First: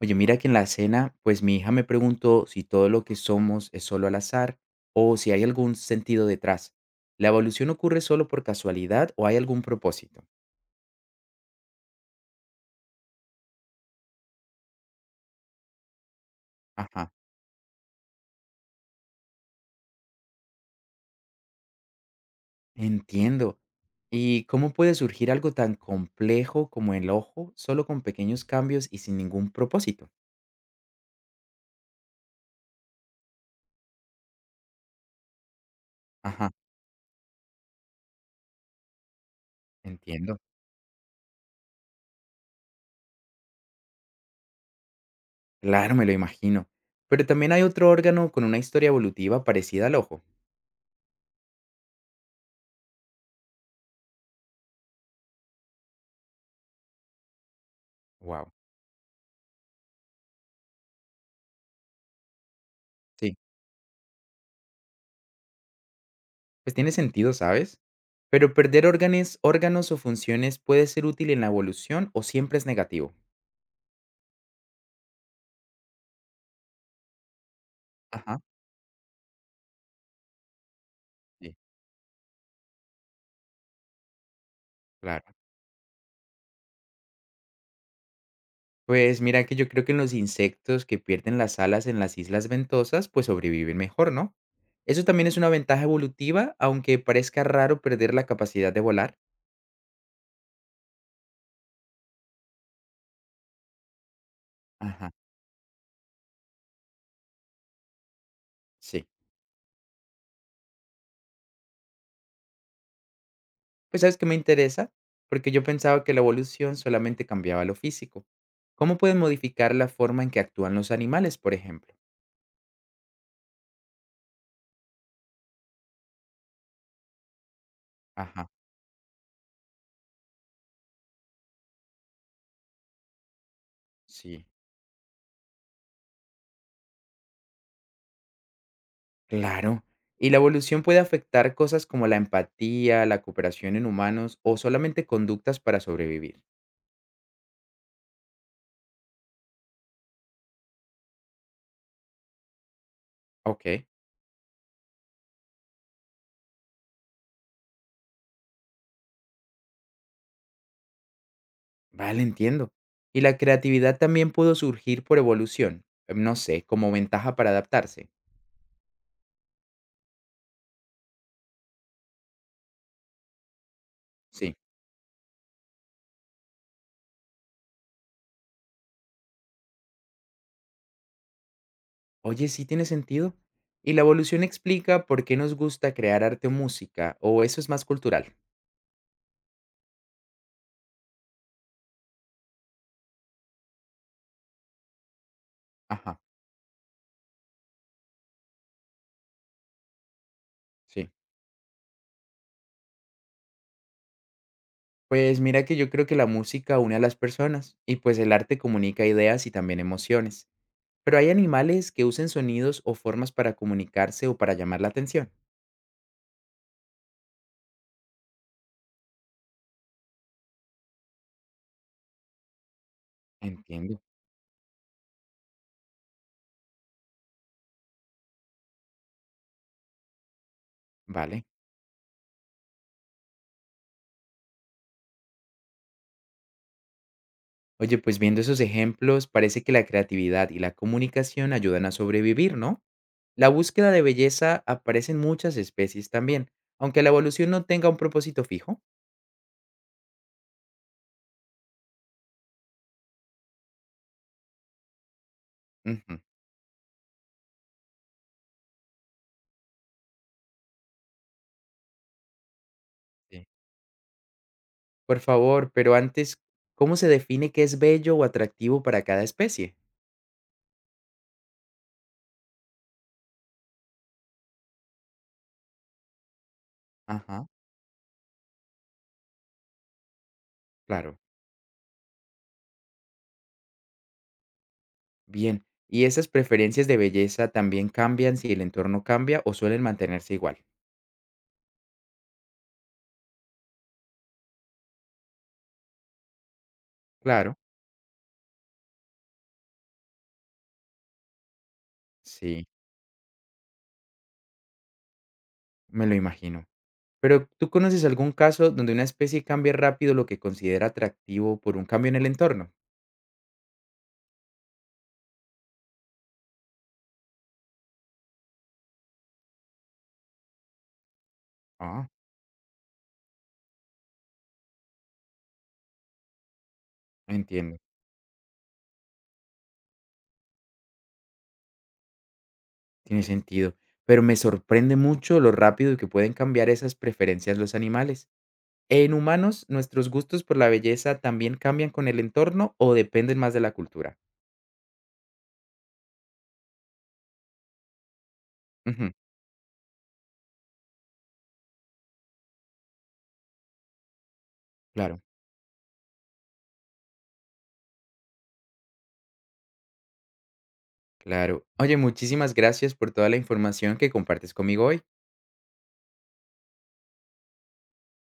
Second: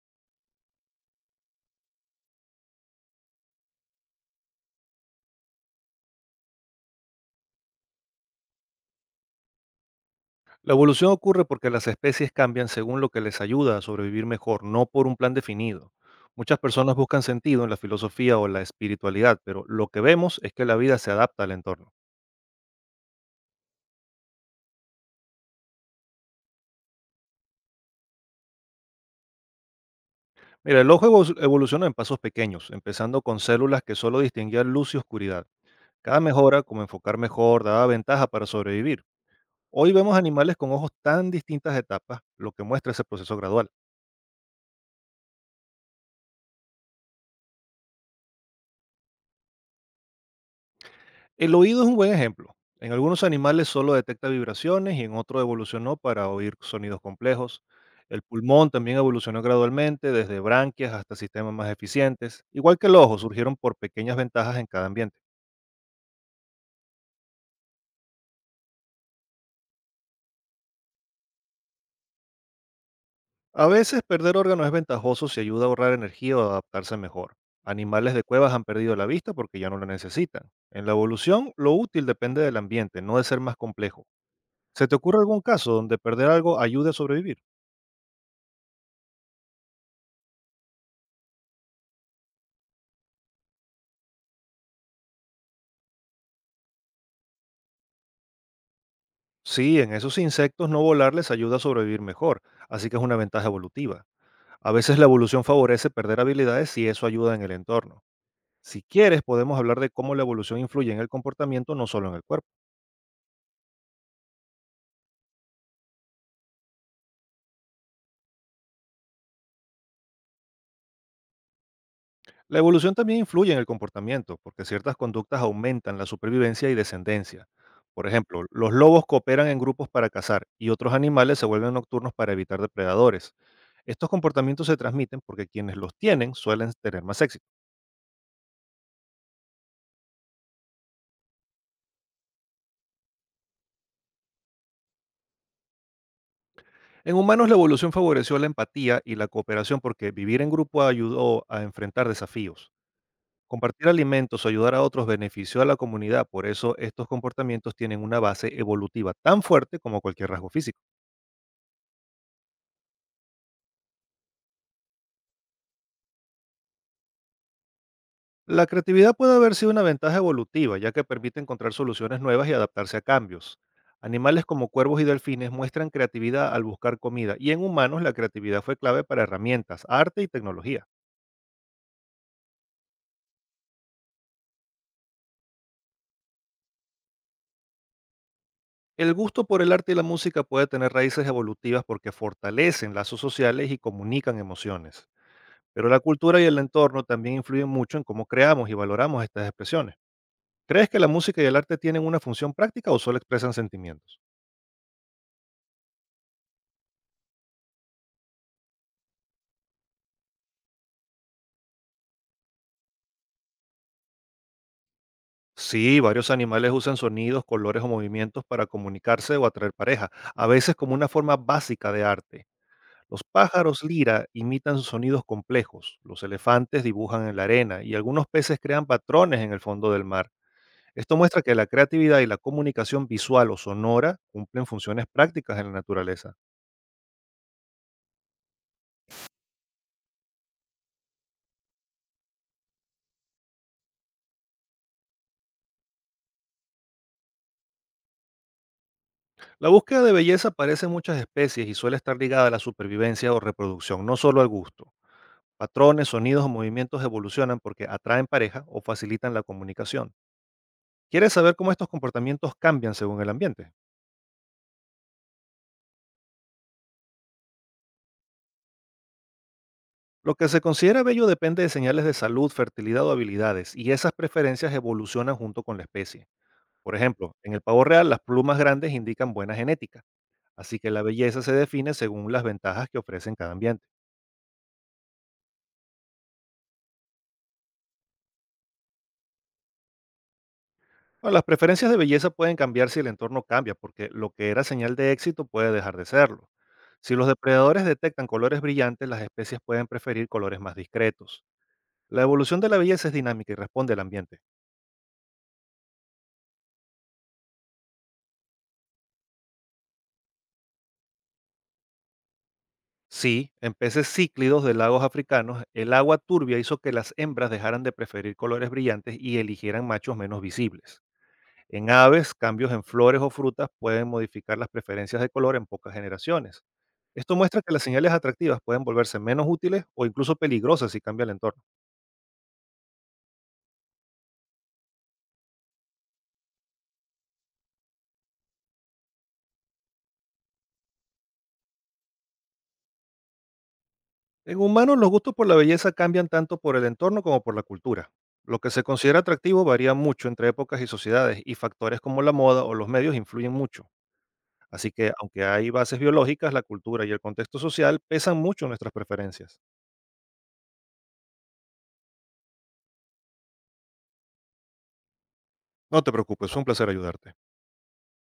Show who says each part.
Speaker 1: Oye, mira que en la cena, pues mi hija me preguntó si todo lo que somos es solo al azar o si hay algún sentido detrás. ¿La evolución ocurre solo por casualidad o hay algún propósito?
Speaker 2: La evolución ocurre porque las especies cambian según lo que les ayuda a sobrevivir mejor, no por un plan definido. Muchas personas
Speaker 1: Ajá,
Speaker 2: buscan sentido en la filosofía o la espiritualidad, pero lo que vemos es que la vida se adapta al entorno.
Speaker 1: entiendo. ¿Y cómo puede surgir algo tan complejo como el ojo solo con pequeños cambios y sin ningún propósito?
Speaker 2: Mira, el ojo evoluciona en pasos pequeños, empezando con células que solo distinguían luz y oscuridad. Cada
Speaker 1: Ajá,
Speaker 2: mejora, como enfocar mejor, daba ventaja para sobrevivir. Hoy vemos
Speaker 1: entiendo.
Speaker 2: animales con ojos tan distintas etapas, lo que muestra ese proceso gradual.
Speaker 1: Claro, me lo imagino. Pero también hay otro órgano con una historia evolutiva parecida al ojo.
Speaker 2: El oído es un buen ejemplo. En algunos animales solo detecta vibraciones y en otros evolucionó para oír sonidos complejos. El
Speaker 1: Wow.
Speaker 2: pulmón también evolucionó gradualmente, desde branquias hasta sistemas más eficientes. Igual que el ojo, surgieron por pequeñas ventajas en cada ambiente.
Speaker 1: Pues tiene sentido, ¿sabes? Pero perder órganos o funciones puede ser útil en la evolución o siempre es negativo.
Speaker 2: A veces perder órganos es ventajoso si ayuda a ahorrar energía o adaptarse mejor. Animales de
Speaker 1: Ajá,
Speaker 2: cuevas han perdido la vista porque ya no la necesitan. En la evolución,
Speaker 1: sí,
Speaker 2: lo útil depende del ambiente, no de ser más complejo. ¿Se te ocurre
Speaker 1: claro.
Speaker 2: algún caso donde perder algo ayude a sobrevivir?
Speaker 1: Pues mira que yo creo que en los insectos que pierden las alas en las islas ventosas, pues sobreviven mejor, ¿no? Eso también es una ventaja evolutiva, aunque parezca raro perder la capacidad de volar.
Speaker 2: Sí, en esos insectos no volar les ayuda a sobrevivir mejor, así que es una ventaja evolutiva. A veces la
Speaker 1: Ajá,
Speaker 2: evolución favorece perder habilidades y eso ayuda en el entorno. Si
Speaker 1: sí.
Speaker 2: quieres, podemos hablar de cómo la evolución influye en el comportamiento, no solo en el cuerpo.
Speaker 1: Pues sabes que me interesa, porque yo pensaba que la evolución solamente cambiaba lo físico. ¿Cómo pueden modificar la forma en que actúan los animales, por ejemplo?
Speaker 2: La evolución también influye en el comportamiento, porque ciertas conductas aumentan la supervivencia y descendencia. Por ejemplo,
Speaker 1: Ajá,
Speaker 2: los lobos cooperan en grupos para cazar y otros animales se vuelven nocturnos para evitar depredadores. Estos
Speaker 1: sí.
Speaker 2: comportamientos se transmiten porque quienes los tienen suelen tener más éxito.
Speaker 1: Claro. ¿Y la evolución puede afectar cosas como la empatía, la cooperación en humanos o solamente conductas para sobrevivir?
Speaker 2: En humanos la evolución favoreció la empatía y la cooperación porque vivir en grupo ayudó a enfrentar desafíos.
Speaker 1: Ok,
Speaker 2: Compartir alimentos o ayudar a otros benefició a la comunidad, por eso estos comportamientos tienen una base evolutiva tan fuerte como cualquier rasgo físico.
Speaker 1: vale, entiendo. ¿Y la creatividad también pudo surgir por evolución? No sé, como ventaja para adaptarse.
Speaker 2: La creatividad puede haber sido una ventaja evolutiva, ya que permite encontrar soluciones nuevas y adaptarse a cambios. Animales
Speaker 1: Sí.
Speaker 2: como cuervos y delfines muestran creatividad al buscar comida, y en humanos la creatividad fue clave para herramientas, arte y tecnología.
Speaker 1: Oye, sí tiene sentido. ¿Y la evolución explica por qué nos gusta crear arte o música? ¿O eso es más cultural?
Speaker 2: El gusto por el arte y la música puede tener raíces evolutivas porque fortalecen lazos sociales y comunican emociones, pero la
Speaker 1: Ajá,
Speaker 2: cultura y el entorno también influyen mucho en cómo creamos y valoramos estas expresiones. ¿Crees que la
Speaker 1: sí.
Speaker 2: música y el arte tienen una función práctica o solo expresan sentimientos?
Speaker 1: Pues mira que yo creo que la música une a las personas y pues el arte comunica ideas y también emociones. Pero hay animales que usen sonidos o formas para comunicarse o para llamar la atención.
Speaker 2: Sí, varios animales usan sonidos, colores o movimientos para comunicarse o atraer pareja, a veces como una forma básica de arte. Los pájaros
Speaker 1: Entiendo,
Speaker 2: lira imitan sonidos complejos, los elefantes dibujan en la arena y algunos peces crean patrones en el fondo del mar. Esto muestra
Speaker 1: vale.
Speaker 2: que la creatividad y la comunicación visual o sonora cumplen funciones prácticas en la naturaleza.
Speaker 1: Oye, pues viendo esos ejemplos, parece que la creatividad y la comunicación ayudan a sobrevivir, ¿no? La búsqueda de belleza aparece en muchas especies también, aunque la evolución no tenga un propósito fijo.
Speaker 2: La búsqueda de belleza aparece en muchas especies y suele estar ligada a la supervivencia o reproducción, no solo al gusto. Patrones,
Speaker 1: Ujú,
Speaker 2: sonidos o movimientos evolucionan porque atraen pareja o facilitan la comunicación. ¿Quieres saber cómo estos comportamientos cambian según el
Speaker 1: sí.
Speaker 2: ambiente?
Speaker 1: Por favor, pero antes, ¿cómo se define qué es bello o atractivo para cada especie?
Speaker 2: Lo que se considera bello depende de señales de salud, fertilidad o habilidades, y esas preferencias evolucionan junto con la especie. Por ejemplo,
Speaker 1: Ajá,
Speaker 2: en el pavo real las plumas grandes indican buena genética. Así que la
Speaker 1: claro.
Speaker 2: belleza se define según las ventajas que ofrece en cada ambiente.
Speaker 1: Bien. ¿Y esas preferencias de belleza también cambian si el entorno cambia o suelen mantenerse igual?
Speaker 2: Ahora, las preferencias de belleza pueden cambiar si el entorno cambia, porque lo que era señal de éxito puede dejar de serlo. Si los
Speaker 1: Claro,
Speaker 2: depredadores detectan colores brillantes, las especies pueden preferir colores más discretos. La evolución
Speaker 1: sí,
Speaker 2: de la belleza es dinámica y responde al ambiente.
Speaker 1: me lo imagino. Pero, ¿tú conoces algún caso donde una especie cambie rápido lo que considera atractivo por un cambio en el entorno?
Speaker 2: Sí, en peces cíclidos de lagos africanos, el agua turbia hizo que las hembras dejaran de preferir colores brillantes y eligieran machos menos visibles. En
Speaker 1: Ah,
Speaker 2: aves, cambios en flores o frutas pueden modificar las preferencias de color en pocas generaciones. Esto muestra que
Speaker 1: entiendo,
Speaker 2: las señales atractivas pueden volverse menos útiles o incluso peligrosas si cambia el entorno.
Speaker 1: tiene sentido. Pero me sorprende mucho lo rápido que pueden cambiar esas preferencias los animales. ¿En humanos nuestros gustos por la belleza también cambian con el entorno o dependen más de la cultura?
Speaker 2: En humanos, los gustos por la belleza cambian tanto por el entorno como por la cultura. Lo que se
Speaker 1: Ujú,
Speaker 2: considera atractivo varía mucho entre épocas y sociedades y factores como la moda o los medios influyen mucho. Así que,
Speaker 1: claro,
Speaker 2: aunque hay bases biológicas, la cultura y el contexto social pesan mucho en nuestras preferencias.
Speaker 1: claro. Oye, muchísimas gracias por toda la información que compartes conmigo hoy.
Speaker 2: No te preocupes, fue un placer ayudarte.